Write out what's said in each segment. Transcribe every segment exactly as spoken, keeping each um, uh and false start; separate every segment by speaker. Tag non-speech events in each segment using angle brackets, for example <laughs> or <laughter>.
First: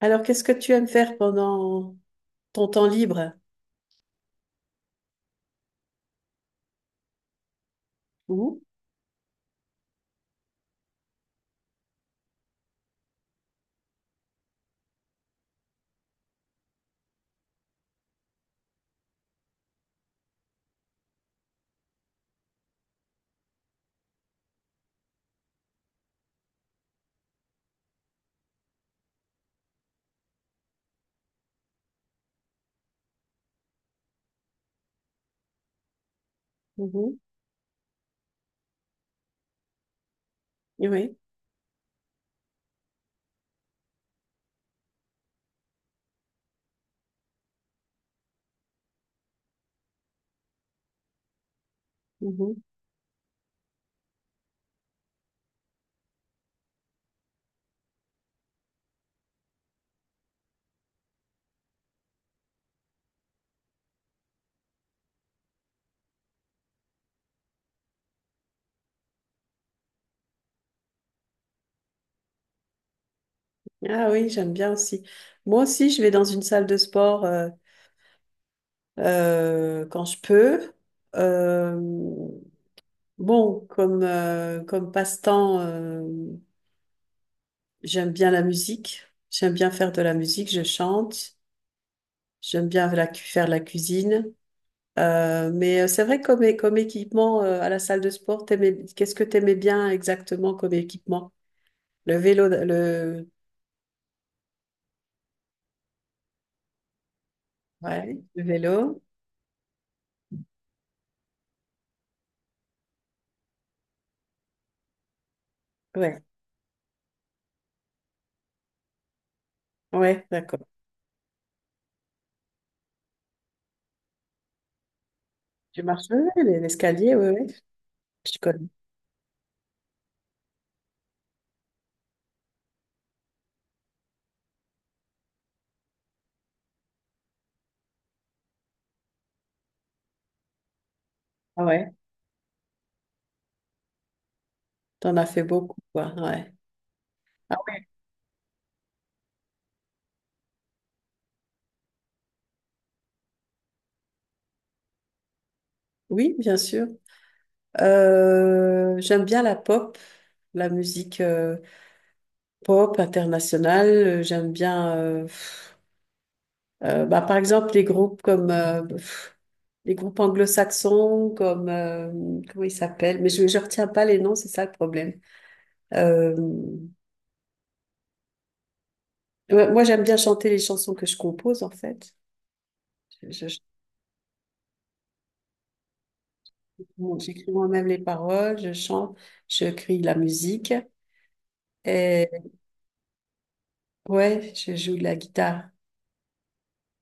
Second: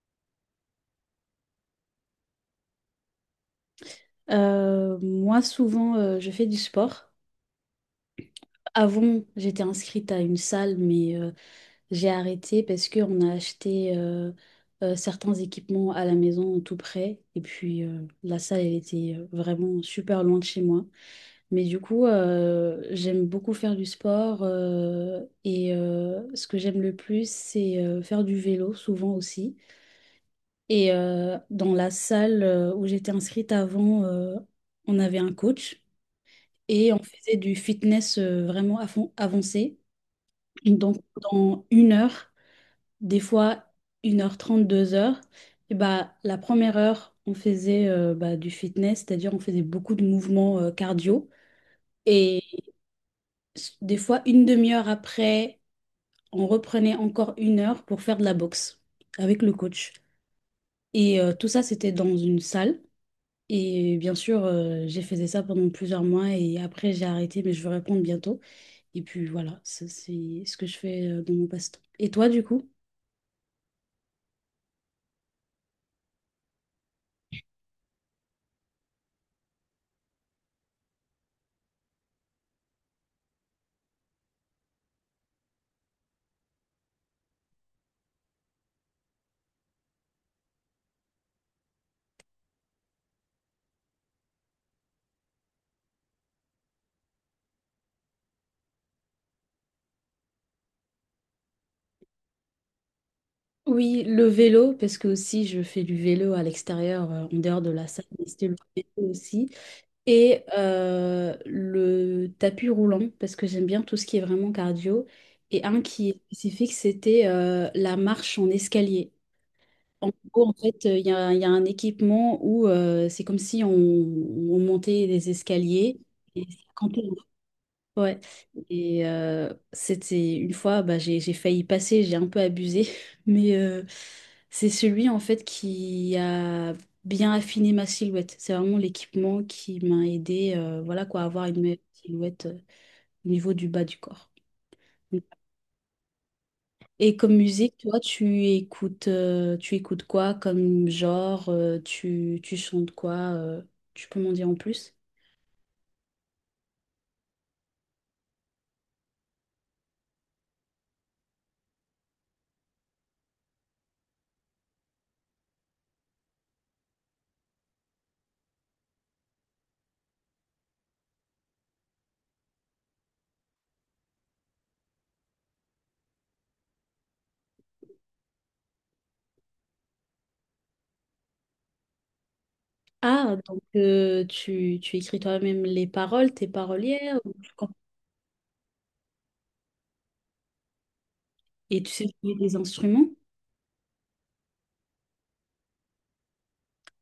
Speaker 1: Alors, qu'est-ce que tu aimes faire pendant ton temps libre?
Speaker 2: Euh, moi, souvent, euh, je fais du sport.
Speaker 1: Mhm.
Speaker 2: Avant, j'étais inscrite à une salle, mais euh, j'ai arrêté parce qu'on a acheté euh, euh, certains équipements à la maison tout près. Et puis, euh, la salle, elle était euh, vraiment super loin de chez moi. Mais du coup, euh, j'aime beaucoup faire du sport. Euh, et euh, ce que j'aime le plus, c'est euh, faire du vélo, souvent aussi. Et euh, dans la salle euh, où j'étais inscrite avant, euh, on avait un coach. Et on
Speaker 1: Mhm.
Speaker 2: faisait du fitness euh, vraiment à fond- avancé. Donc,
Speaker 1: Oui.
Speaker 2: dans une heure, des fois une heure trente, deux heures. Et bah, la première heure, on faisait euh, bah, du fitness, c'est-à-dire on faisait beaucoup de mouvements euh, cardio. Et
Speaker 1: Mhm.
Speaker 2: s- des fois, une demi-heure après, on reprenait encore une heure pour faire de la boxe avec le coach. Et euh, tout ça, c'était dans une salle. Et bien sûr, euh, j'ai fait ça pendant plusieurs mois et après, j'ai arrêté, mais je vais répondre bientôt. Et puis voilà, ça c'est ce que je fais euh, dans mon passe-temps. Et toi, du coup?
Speaker 1: Ah oui, j'aime bien aussi. Moi aussi, je vais dans une salle de sport, euh, euh, quand je peux. Euh, bon, comme, euh, comme passe-temps, euh, j'aime bien la musique. J'aime bien faire de la musique, je chante. J'aime bien la cu- faire la cuisine. Euh, mais euh, c'est vrai, comme, é- comme équipement, euh, à la salle de sport, t'aimais- qu'est-ce que tu aimais bien exactement comme équipement? Le vélo, le,
Speaker 2: Oui, le vélo, parce que aussi je fais du vélo à l'extérieur, euh, en dehors de la salle,
Speaker 1: ouais,
Speaker 2: mais
Speaker 1: le
Speaker 2: c'était le
Speaker 1: vélo.
Speaker 2: vélo aussi. Et euh, le tapis roulant, parce que j'aime bien tout ce qui est vraiment cardio. Et un qui est
Speaker 1: Ouais,
Speaker 2: spécifique, c'était euh, la marche en escalier. En
Speaker 1: ouais,
Speaker 2: gros, en
Speaker 1: d'accord.
Speaker 2: fait, euh, il y a, il y a un équipement où euh, c'est comme si on, on montait des
Speaker 1: Tu
Speaker 2: escaliers.
Speaker 1: marches, ouais,
Speaker 2: Et
Speaker 1: ouais,
Speaker 2: quand
Speaker 1: l'escalier, ouais, ouais,
Speaker 2: Ouais.
Speaker 1: je connais.
Speaker 2: Et euh, c'était une fois, bah, j'ai, j'ai failli passer, j'ai un peu abusé, <laughs> mais euh, c'est celui en fait qui a bien affiné ma silhouette. C'est vraiment l'équipement qui m'a aidé, euh, voilà quoi, à avoir une
Speaker 1: Ah
Speaker 2: meilleure
Speaker 1: ouais,
Speaker 2: silhouette euh, au niveau du bas du corps.
Speaker 1: t'en as fait beaucoup, quoi, ouais.
Speaker 2: Et comme
Speaker 1: Ah
Speaker 2: musique,
Speaker 1: ouais.
Speaker 2: toi, tu écoutes, euh, tu écoutes quoi comme genre? euh, tu, tu chantes quoi? Euh, tu peux m'en dire en plus?
Speaker 1: Oui, bien sûr. Euh, j'aime bien la pop, la musique euh, pop internationale. Euh, J'aime bien, euh, pff, euh, bah, par exemple, les groupes comme euh, pff, les groupes anglo-saxons, comme euh, comment ils s'appellent. Mais je ne retiens pas les noms, c'est ça le problème. Euh, Ouais, moi, j'aime bien chanter les chansons que je compose, en fait. Je,
Speaker 2: Ah,
Speaker 1: je-
Speaker 2: donc euh, tu, tu écris toi-même les paroles, t'es
Speaker 1: bon,
Speaker 2: parolière, ou tu...
Speaker 1: j'écris moi-même les paroles, je chante, je crée de la musique.
Speaker 2: Et tu sais
Speaker 1: Et
Speaker 2: jouer des instruments?
Speaker 1: ouais, je joue de la guitare.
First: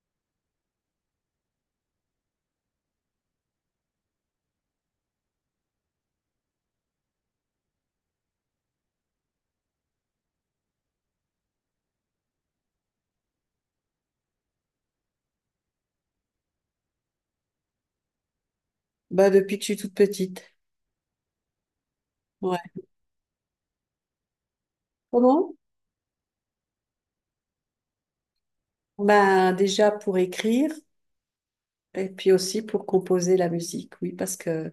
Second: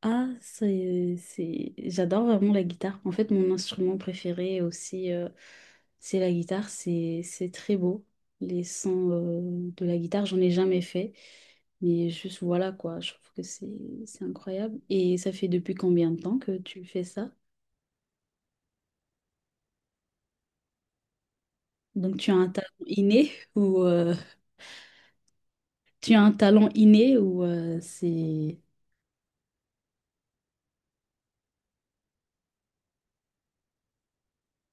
Speaker 2: Ah, c'est, euh, c'est... J'adore vraiment la guitare. En fait, mon instrument préféré aussi, euh, c'est la guitare. C'est, c'est très beau. Les sons, euh, de la guitare, j'en ai jamais fait. Mais juste voilà quoi, je trouve que c'est, c'est incroyable. Et ça fait depuis combien de temps que tu fais ça?
Speaker 1: Bah, depuis que je suis toute petite.
Speaker 2: Donc tu as un
Speaker 1: Ouais.
Speaker 2: talent inné, <laughs> ou euh,
Speaker 1: Comment?
Speaker 2: tu as un talent inné, ou euh, c'est...
Speaker 1: Bah, déjà pour écrire et puis aussi pour composer la musique. Oui, parce que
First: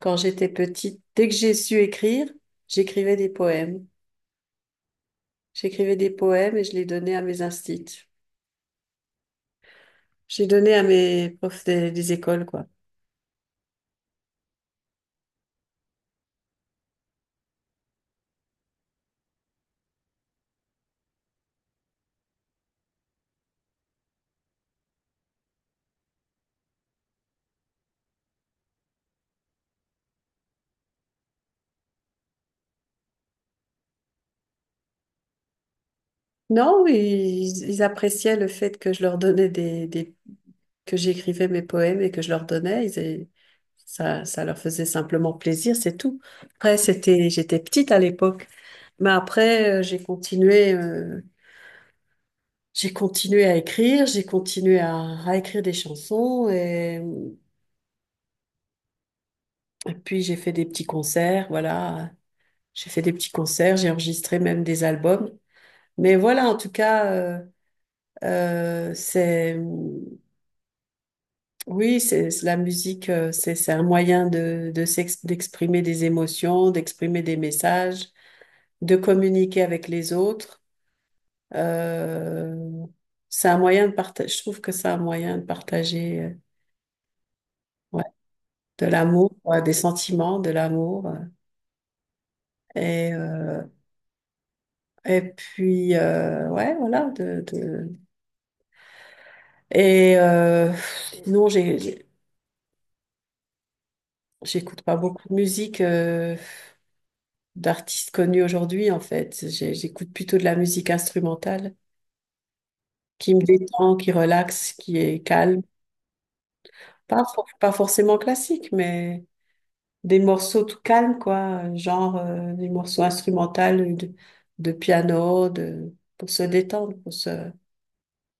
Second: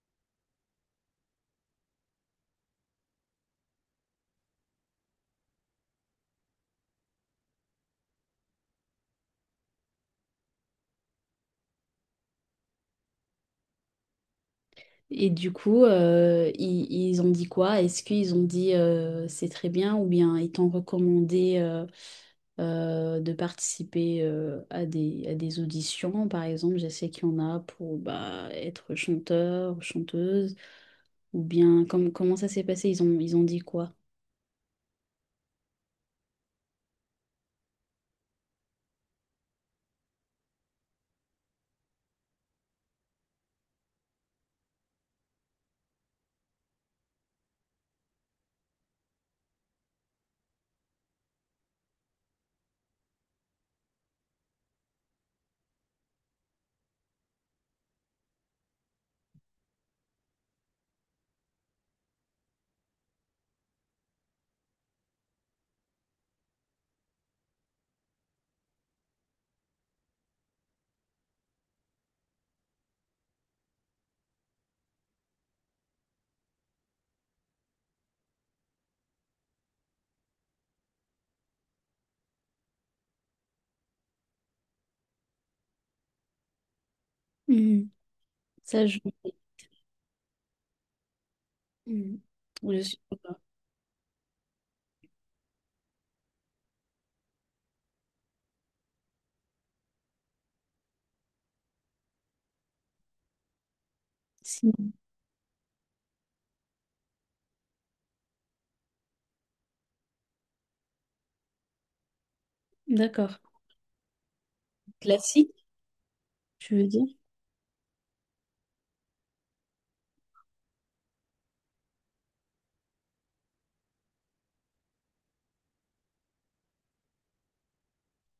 Speaker 1: quand j'étais petite, dès que j'ai su écrire, j'écrivais des poèmes. J'écrivais des poèmes et je les donnais à mes instits. J'ai donné à mes profs des, des écoles, quoi.
Speaker 2: Et du coup, euh, ils, ils ont dit quoi? Est-ce qu'ils ont dit euh, c'est très bien, ou bien ils t'ont recommandé euh, euh, de participer euh, à des, à des auditions? Par exemple, je sais qu'il y en a pour bah, être chanteur ou chanteuse, ou bien com- comment ça s'est passé? Ils ont, ils ont dit quoi?
Speaker 1: Non, ils, ils appréciaient le fait que je leur donnais des, des- que j'écrivais mes poèmes et que je leur donnais. Ils, et ça, ça leur faisait simplement plaisir, c'est tout. Après, c'était, j'étais petite à l'époque, mais après, euh, j'ai continué, euh, j'ai continué à écrire, j'ai continué à, à écrire des chansons et, et puis j'ai fait des petits concerts, voilà. J'ai fait des petits concerts, j'ai enregistré même des albums. Mais voilà, en tout cas, euh, euh, c'est... Oui, c'est c'est la musique, euh, c'est c'est un moyen de, de s'ex- d'exprimer des émotions, d'exprimer des messages, de communiquer avec les autres. Euh, c'est un moyen de partager. Je trouve que c'est un moyen de partager, euh,
Speaker 2: Mhm.
Speaker 1: ouais,
Speaker 2: Ça,
Speaker 1: de
Speaker 2: je...
Speaker 1: l'amour, ouais, des sentiments, de l'amour. euh,
Speaker 2: Mhm. Je sais
Speaker 1: Et
Speaker 2: pas.
Speaker 1: euh, et puis euh, ouais, voilà. De, de... Et euh, sinon, j'ai j'ai- j'écoute
Speaker 2: Si.
Speaker 1: pas beaucoup de musique euh, d'artistes connus aujourd'hui, en fait. J'ai- J'écoute plutôt de la musique instrumentale qui
Speaker 2: D'accord.
Speaker 1: me détend, qui relaxe, qui est
Speaker 2: Classique,
Speaker 1: calme.
Speaker 2: tu veux dire?
Speaker 1: Pas, for- pas forcément classique, mais des morceaux tout calmes, quoi. Genre euh, des morceaux instrumentaux de, de piano, de, pour se détendre, pour se...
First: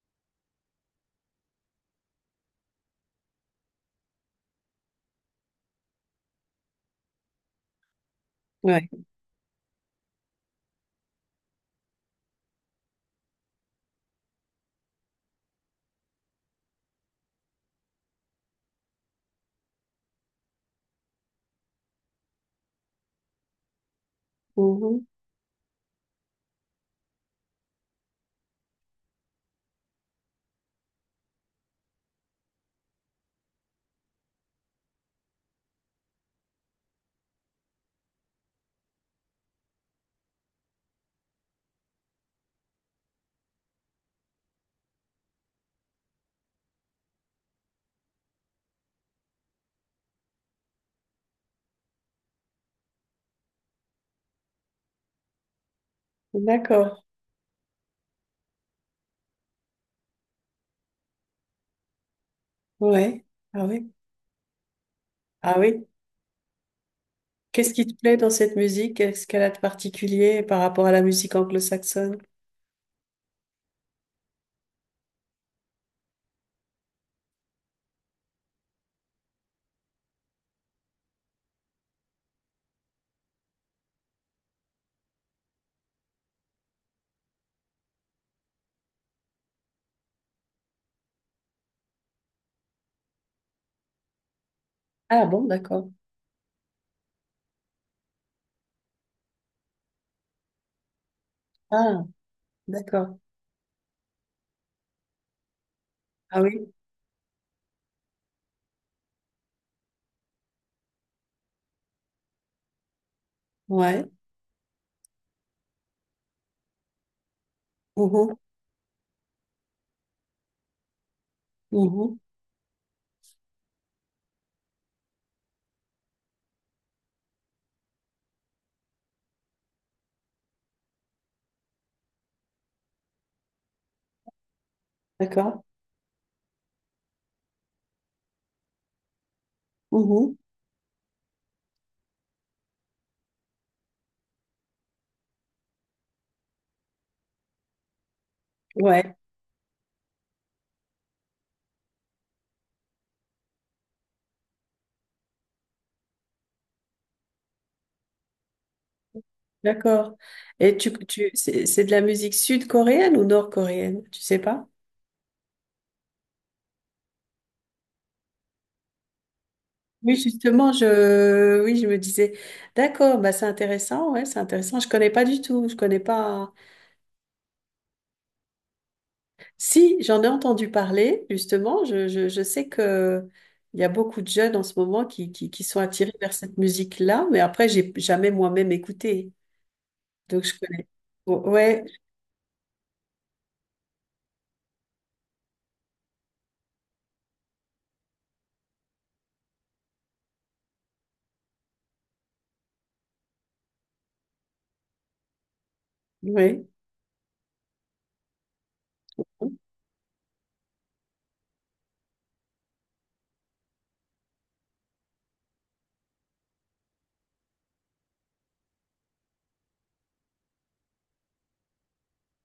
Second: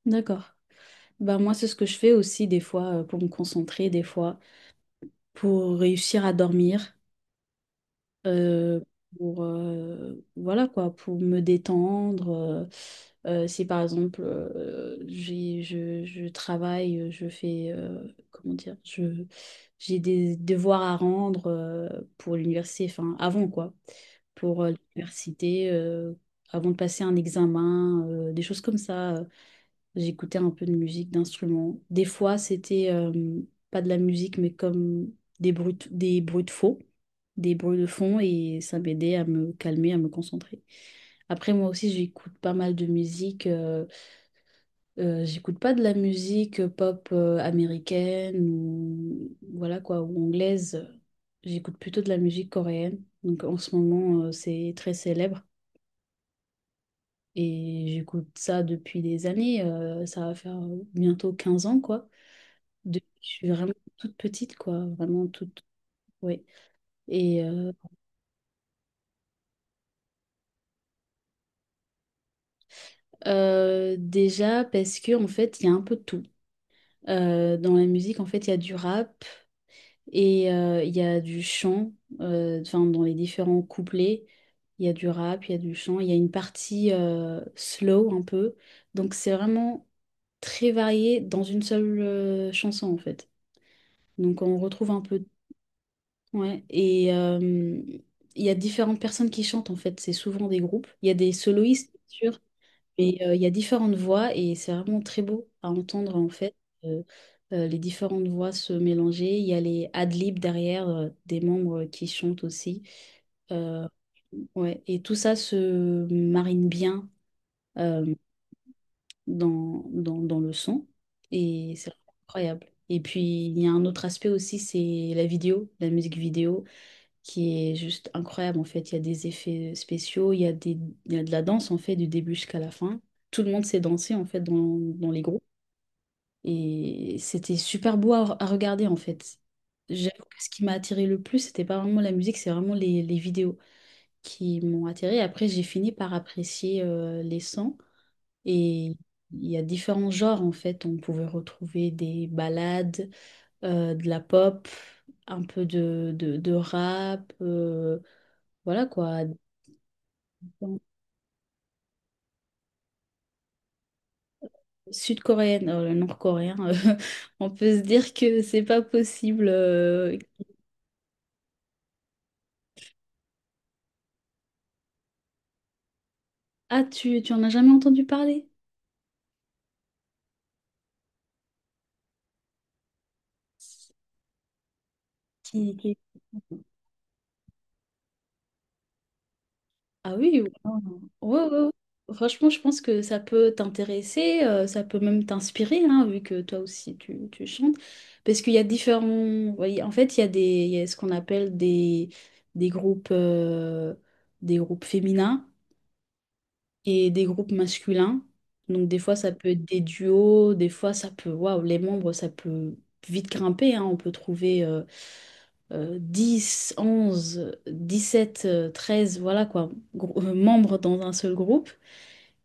Speaker 2: D'accord. Bah moi, c'est ce que je fais aussi des fois, euh, pour me concentrer, des fois. Pour réussir à dormir, euh,
Speaker 1: Ouais.
Speaker 2: pour euh, voilà quoi, pour me détendre. Euh, euh, si par exemple euh, j'ai, je, je travaille, euh, je fais, euh, comment dire, je j'ai des devoirs à rendre, euh, pour l'université, enfin avant quoi, pour euh,
Speaker 1: Mhm.
Speaker 2: l'université, euh, avant de passer un examen, euh, des choses comme ça. euh, J'écoutais un peu de musique, d'instruments. Des fois, c'était euh, pas de la musique, mais comme des bruits, de- des bruits de faux, des bruits de fond, et ça m'aidait à me calmer, à me concentrer. Après, moi aussi, j'écoute pas mal de musique. Euh, euh, j'écoute pas de la musique pop euh, américaine ou voilà quoi, ou anglaise. J'écoute plutôt de la musique coréenne. Donc en ce moment, euh, c'est très célèbre.
Speaker 1: D'accord.
Speaker 2: Et j'écoute ça depuis des années. Euh, ça va faire bientôt quinze ans, quoi. Depuis que
Speaker 1: Ouais.
Speaker 2: je suis
Speaker 1: Ah
Speaker 2: vraiment
Speaker 1: oui.
Speaker 2: toute petite, quoi, vraiment
Speaker 1: Ah
Speaker 2: toute,
Speaker 1: oui.
Speaker 2: ouais. Et euh,
Speaker 1: Qu'est-ce qui te plaît dans cette musique? Qu'est-ce qu'elle a de particulier par rapport à la musique anglo-saxonne?
Speaker 2: euh, déjà parce que en fait, il y a un peu de tout. Euh, dans la musique, en fait, il y a du rap et euh, il y a du chant. Euh, enfin, dans les différents couplets, il y a du rap, il y a du chant, il y a une partie euh, slow un peu. Donc, c'est vraiment très varié dans une seule euh, chanson, en fait. Donc, on retrouve un peu
Speaker 1: Ah bon, d'accord.
Speaker 2: Ouais, et euh, il y a différentes personnes qui chantent en fait, c'est souvent des groupes. Il y a des soloistes, bien
Speaker 1: Ah,
Speaker 2: sûr, mais
Speaker 1: d'accord.
Speaker 2: euh, il y a différentes voix et c'est vraiment très beau à entendre en
Speaker 1: Ah
Speaker 2: fait.
Speaker 1: oui.
Speaker 2: euh, euh, les différentes voix se mélanger. Il y a les ad-libs derrière, euh, des membres qui chantent aussi. Euh,
Speaker 1: Ouais.
Speaker 2: ouais, et tout ça se marine bien, euh,
Speaker 1: Mhm.
Speaker 2: dans, dans, dans le son, et c'est
Speaker 1: Mhm.
Speaker 2: incroyable. Et puis il y a un autre aspect aussi, c'est la vidéo, la musique vidéo qui est juste incroyable en fait. Il y a des effets spéciaux, il y a des, il y a de la danse en fait du début jusqu'à la fin. Tout le monde s'est dansé en fait dans, dans les groupes
Speaker 1: D'accord.
Speaker 2: et c'était super beau à, à regarder en fait. J'avoue
Speaker 1: Mhm.
Speaker 2: que ce qui m'a attiré le plus, c'était pas vraiment la musique, c'est vraiment les, les vidéos qui m'ont attiré. Après, j'ai fini par apprécier euh, les sons. Et
Speaker 1: Ouais.
Speaker 2: il y a différents genres en fait. On pouvait retrouver des ballades, euh, de la pop, un peu de, de, de rap. Euh, voilà quoi.
Speaker 1: D'accord. Et tu, tu, c'est c'est de la musique sud-coréenne ou nord-coréenne? Tu sais pas?
Speaker 2: Sud-coréenne, euh, nord-coréen, <laughs> euh, on peut se dire que c'est pas possible.
Speaker 1: Oui,
Speaker 2: euh.
Speaker 1: justement, je, oui, je me disais, d'accord, bah c'est intéressant, ouais, c'est intéressant. Je connais pas du tout, je connais pas.
Speaker 2: Ah, tu, tu en as jamais entendu parler?
Speaker 1: Si, j'en ai entendu parler, justement. Je, je, je sais que il y a beaucoup de jeunes en ce moment qui, qui, qui
Speaker 2: Qui-
Speaker 1: sont
Speaker 2: qui-
Speaker 1: attirés vers cette musique-là, mais après, j'ai jamais moi-même écouté,
Speaker 2: Ah oui,
Speaker 1: donc
Speaker 2: oui.
Speaker 1: je connais.
Speaker 2: Ouais,
Speaker 1: Bon,
Speaker 2: ouais, ouais.
Speaker 1: ouais,
Speaker 2: Franchement, je pense que ça peut t'intéresser, euh, ça peut même t'inspirer, hein, vu que toi aussi tu, tu chantes. Parce qu'il y a différents. Voyez, en fait, il y a des, il y a ce qu'on appelle des, des groupes, euh, des groupes féminins,
Speaker 1: ouais.
Speaker 2: et des groupes masculins. Donc des fois ça peut être des duos, des fois ça peut, waouh, les membres, ça peut vite grimper, hein. On peut trouver euh, euh, dix, onze, dix-sept, euh, treize, voilà quoi, grou- euh, membres dans un seul groupe.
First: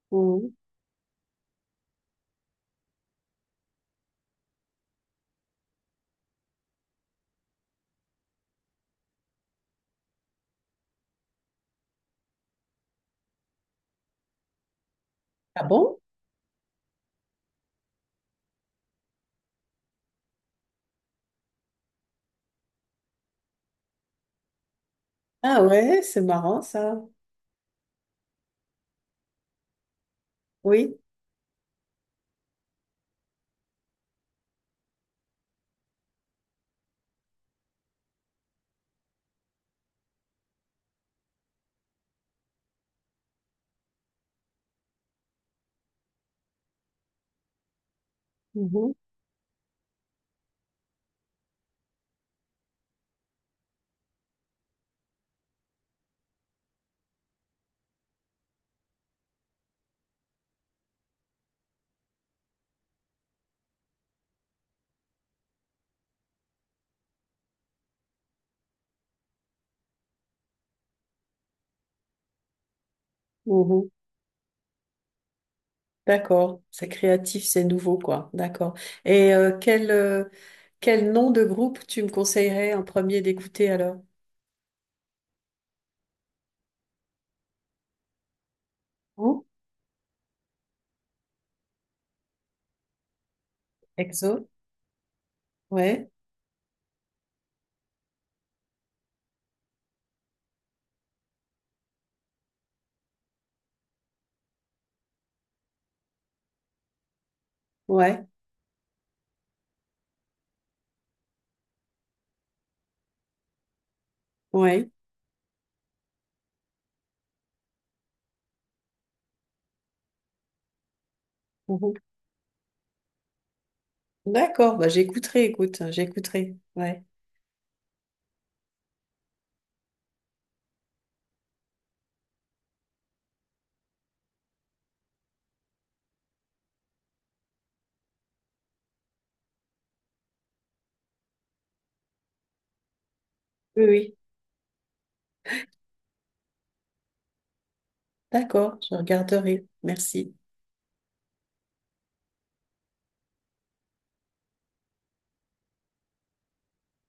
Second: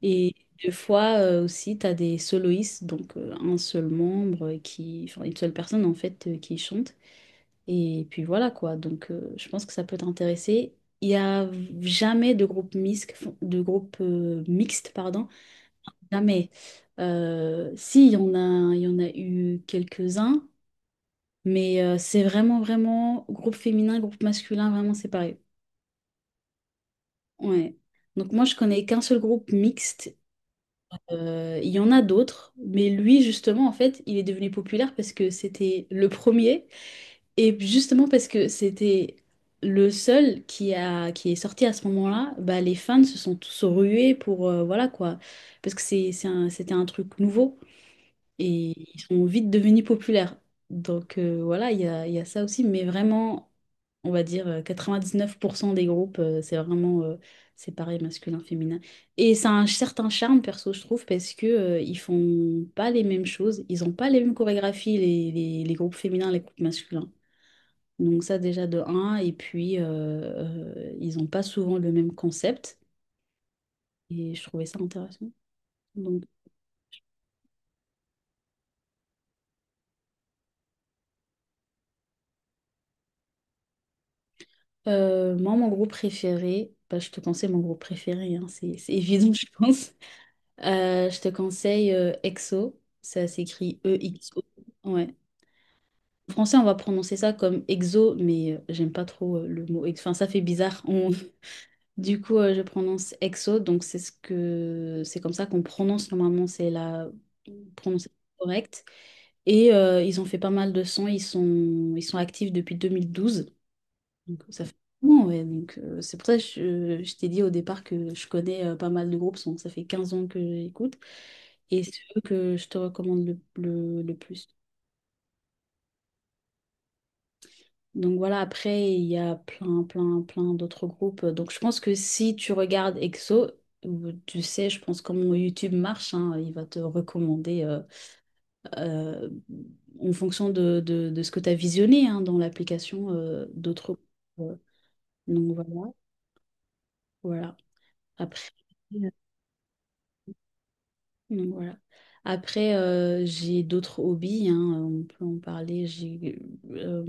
Speaker 2: Et
Speaker 1: Mhm.
Speaker 2: des fois euh, aussi tu as des soloistes, donc euh, un seul membre qui, enfin une seule personne en fait, euh, qui chante. Et puis voilà quoi, donc euh, je pense que ça peut t'intéresser. Il n'y a jamais de groupe mixte, de groupe euh, mixte, pardon,
Speaker 1: Ah bon?
Speaker 2: jamais. Euh, si, il y en a, il y en a eu quelques-uns, mais euh, c'est vraiment, vraiment groupe féminin, groupe masculin, vraiment séparé.
Speaker 1: Ah ouais, c'est marrant ça.
Speaker 2: Ouais. Donc moi, je connais qu'un seul groupe mixte.
Speaker 1: Oui.
Speaker 2: Euh, il y en a d'autres, mais lui, justement, en fait, il est devenu populaire parce que c'était le premier. Et justement parce que c'était le seul qui a qui est sorti à ce moment-là, bah les fans se sont tous rués pour euh, voilà quoi, parce que c'est c'est un- c'était un truc nouveau et
Speaker 1: Mhm.
Speaker 2: ils sont vite devenus populaires. Donc euh, voilà, il y a, il y a ça aussi, mais vraiment, on va dire euh, quatre-vingt-dix-neuf pour cent des groupes, euh, c'est vraiment euh, séparé masculin, féminin. Et ça a un certain charme, perso, je trouve, parce que euh, ils font pas les mêmes choses, ils ont pas les mêmes chorégraphies, les, les- les groupes féminins, les groupes masculins. Donc ça déjà de un, et puis euh, euh, ils ont pas souvent le même concept,
Speaker 1: Mhm.
Speaker 2: et je trouvais ça intéressant.
Speaker 1: D'accord, c'est créatif, c'est nouveau, quoi. D'accord. Et euh, quel, euh, quel nom de groupe tu me conseillerais en premier d'écouter alors?
Speaker 2: Euh, moi, mon groupe préféré, bah, je te conseille mon groupe préféré, hein, c'est c'est évident, <laughs>
Speaker 1: Hein,
Speaker 2: je pense. Euh, je te conseille euh, EXO, ça s'écrit E X O.
Speaker 1: EXO?
Speaker 2: Ouais.
Speaker 1: Ouais,
Speaker 2: En français, on va prononcer ça comme EXO, mais euh, j'aime pas trop euh, le mot EXO. Enfin, ça fait bizarre. On- <laughs> Du coup, euh, je prononce EXO, donc c'est ce que c'est comme ça qu'on prononce normalement, c'est la prononciation
Speaker 1: ouais,
Speaker 2: correcte. Et euh, ils ont fait pas mal de sons, ils sont, ils sont actifs depuis deux mille douze. Donc, ça fait
Speaker 1: ouais.
Speaker 2: un moment, ouais. Donc, euh, c'est pour ça que je, je t'ai dit au départ que je connais euh, pas mal de groupes. donc ça fait quinze ans que j'écoute. Et
Speaker 1: Mhm.
Speaker 2: c'est eux que je te recommande le, le, le plus.
Speaker 1: D'accord, bah j'écouterai, écoute, j'écouterai. Ouais.
Speaker 2: Donc voilà, après, il y a plein, plein, plein d'autres groupes. Donc je pense que si tu regardes EXO, euh, tu sais, je pense comment YouTube marche, hein, il va te recommander euh, euh, en fonction de, de, de ce que tu as visionné, hein, dans l'application, euh,
Speaker 1: Oui,
Speaker 2: d'autres
Speaker 1: oui.
Speaker 2: groupes. Donc voilà, voilà. Après.
Speaker 1: D'accord, je regarderai. Merci.
Speaker 2: Donc voilà. Après, euh, j'ai d'autres hobbies, hein, on peut en parler. J'ai, euh,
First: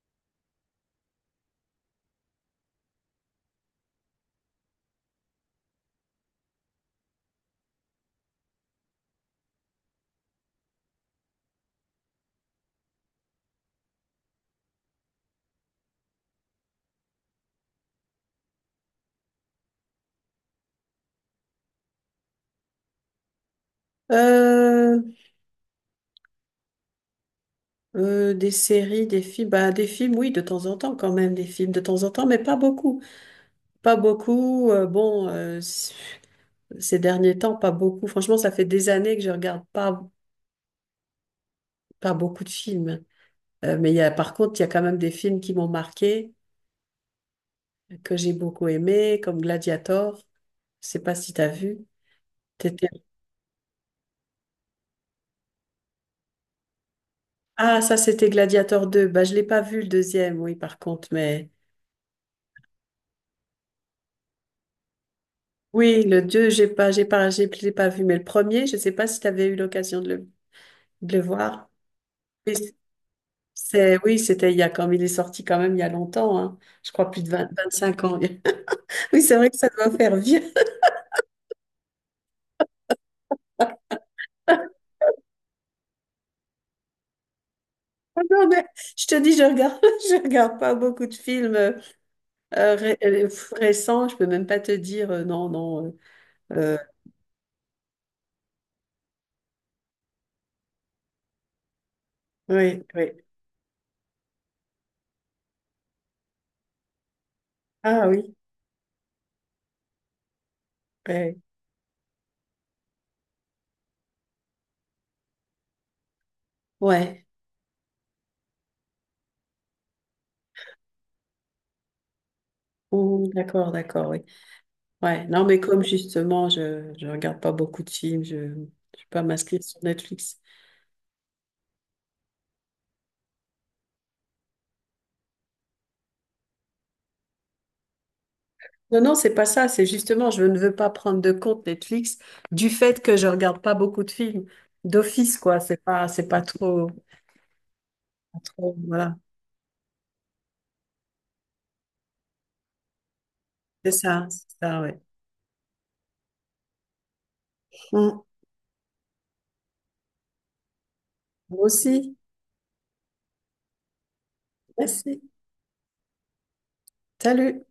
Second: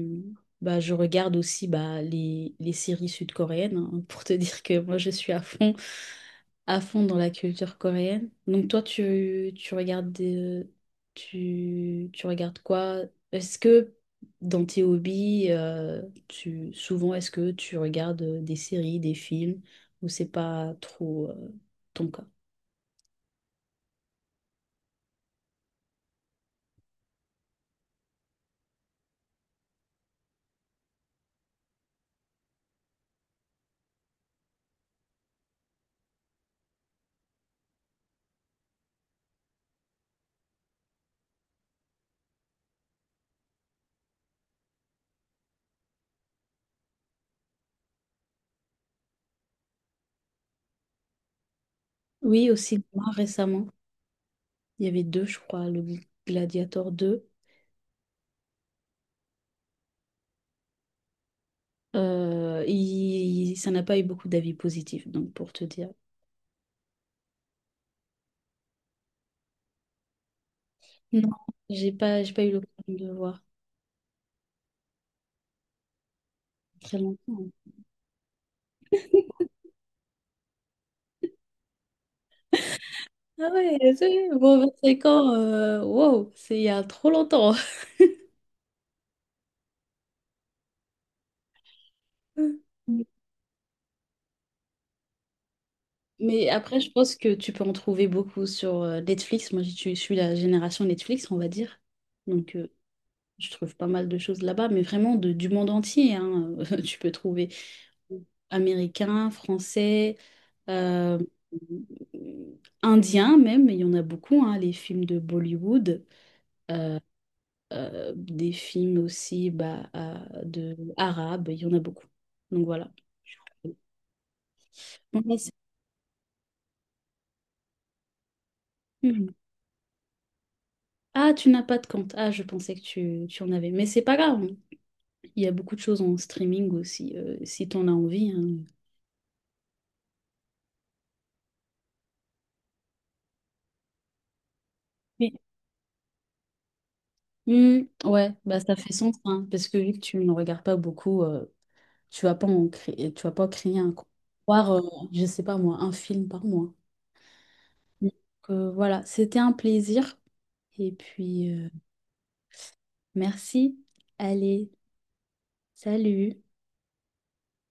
Speaker 2: bah, je regarde aussi bah, les, les séries sud-coréennes, hein, pour te <laughs> dire que moi, je suis à fond, à fond dans la culture coréenne. Donc toi, tu, tu regardes des- tu, tu regardes quoi? Est-ce que dans tes hobbies, euh, tu, souvent, est-ce que tu regardes euh, des séries, des films, ou c'est pas trop, euh, ton cas?
Speaker 1: Euh, euh, des séries, des films, bah, des films, oui, de temps en temps quand même, des films de temps en temps, mais pas beaucoup. Pas beaucoup. euh, bon, euh, Ces derniers temps, pas beaucoup. Franchement, ça fait des années que je regarde pas, pas beaucoup de films. Euh, mais il y a, par contre, il y a quand même des films qui m'ont marqué, que j'ai beaucoup aimé, comme Gladiator. Je sais pas si t'as vu.
Speaker 2: Oui, aussi,
Speaker 1: T'étais-
Speaker 2: moi, récemment. Il y avait deux, je crois, le Gladiator deux.
Speaker 1: Ah, ça, c'était Gladiator deux. Bah, je l'ai pas vu, le deuxième, oui, par contre, mais
Speaker 2: Euh, il- ça n'a pas eu beaucoup d'avis positifs, donc pour te dire.
Speaker 1: oui, le deux j'ai pas, j'ai pas, j'ai j'ai pas vu. Mais le premier, je sais pas si t'avais eu l'occasion de le, de le
Speaker 2: Non,
Speaker 1: voir.
Speaker 2: j'ai pas, j'ai pas eu
Speaker 1: Mais
Speaker 2: l'occasion de le voir.
Speaker 1: c'est, oui, c'était il y a quand il est sorti, quand même il y a longtemps, hein. Je
Speaker 2: Très
Speaker 1: crois plus de
Speaker 2: longtemps.
Speaker 1: vingt vingt cinq ans. <laughs> Oui, c'est vrai que ça doit faire vieux.
Speaker 2: Ah ouais, c'est bon, 25 ans, euh, wow, c'est il y a trop longtemps.
Speaker 1: Ah non, mais je te dis, je regarde, <laughs> je regarde pas beaucoup de films euh, euh, ré-
Speaker 2: <laughs>
Speaker 1: euh, récents. Je peux même pas te dire, euh, non, non.
Speaker 2: Mais
Speaker 1: euh, euh,
Speaker 2: après, je pense que tu peux en trouver beaucoup sur euh, Netflix. Moi, je suis je suis la génération Netflix, on va dire. Donc, euh,
Speaker 1: oui, oui.
Speaker 2: je trouve pas mal de choses là-bas, mais vraiment de- du monde entier, hein, <laughs> tu peux trouver.
Speaker 1: Ah oui,
Speaker 2: Américains, français, euh,
Speaker 1: ouais.
Speaker 2: indiens même, il y en a beaucoup, hein, les films de Bollywood,
Speaker 1: Ouais.
Speaker 2: euh, des films aussi bah, euh, de arabes, il y en a beaucoup. Donc voilà.
Speaker 1: Ouh, d'accord, d'accord, oui.
Speaker 2: Bon,
Speaker 1: Ouais.
Speaker 2: mais
Speaker 1: Non,
Speaker 2: c'est-
Speaker 1: mais comme justement, je je regarde pas beaucoup de films. Je ne suis pas
Speaker 2: Mhm.
Speaker 1: m'inscrire sur Netflix.
Speaker 2: Ah, tu n'as pas de compte. Ah, je pensais que tu, tu en avais. Mais c'est pas grave, hein. Il y a beaucoup de choses en streaming aussi, euh, si tu en as envie, hein.
Speaker 1: Non, non, c'est pas ça. C'est justement, je ne veux pas prendre de compte Netflix du fait que je regarde pas beaucoup de films
Speaker 2: Oui.
Speaker 1: d'office, quoi. C'est pas, c'est pas trop,
Speaker 2: Hmm, ouais,
Speaker 1: pas
Speaker 2: bah ça
Speaker 1: trop.
Speaker 2: fait sens,
Speaker 1: Voilà.
Speaker 2: hein, parce que vu que tu ne regardes pas beaucoup, euh, tu vas pas en créer, tu vas pas créer
Speaker 1: C'est
Speaker 2: un compte,
Speaker 1: ça, c'est
Speaker 2: voir, euh,
Speaker 1: ça, ouais.
Speaker 2: je sais pas moi, un film par mois. Donc
Speaker 1: Mmh.
Speaker 2: euh, voilà, c'était un plaisir. Et puis,
Speaker 1: Moi
Speaker 2: euh,
Speaker 1: aussi.
Speaker 2: merci. Allez,
Speaker 1: Merci.
Speaker 2: salut.
Speaker 1: Salut.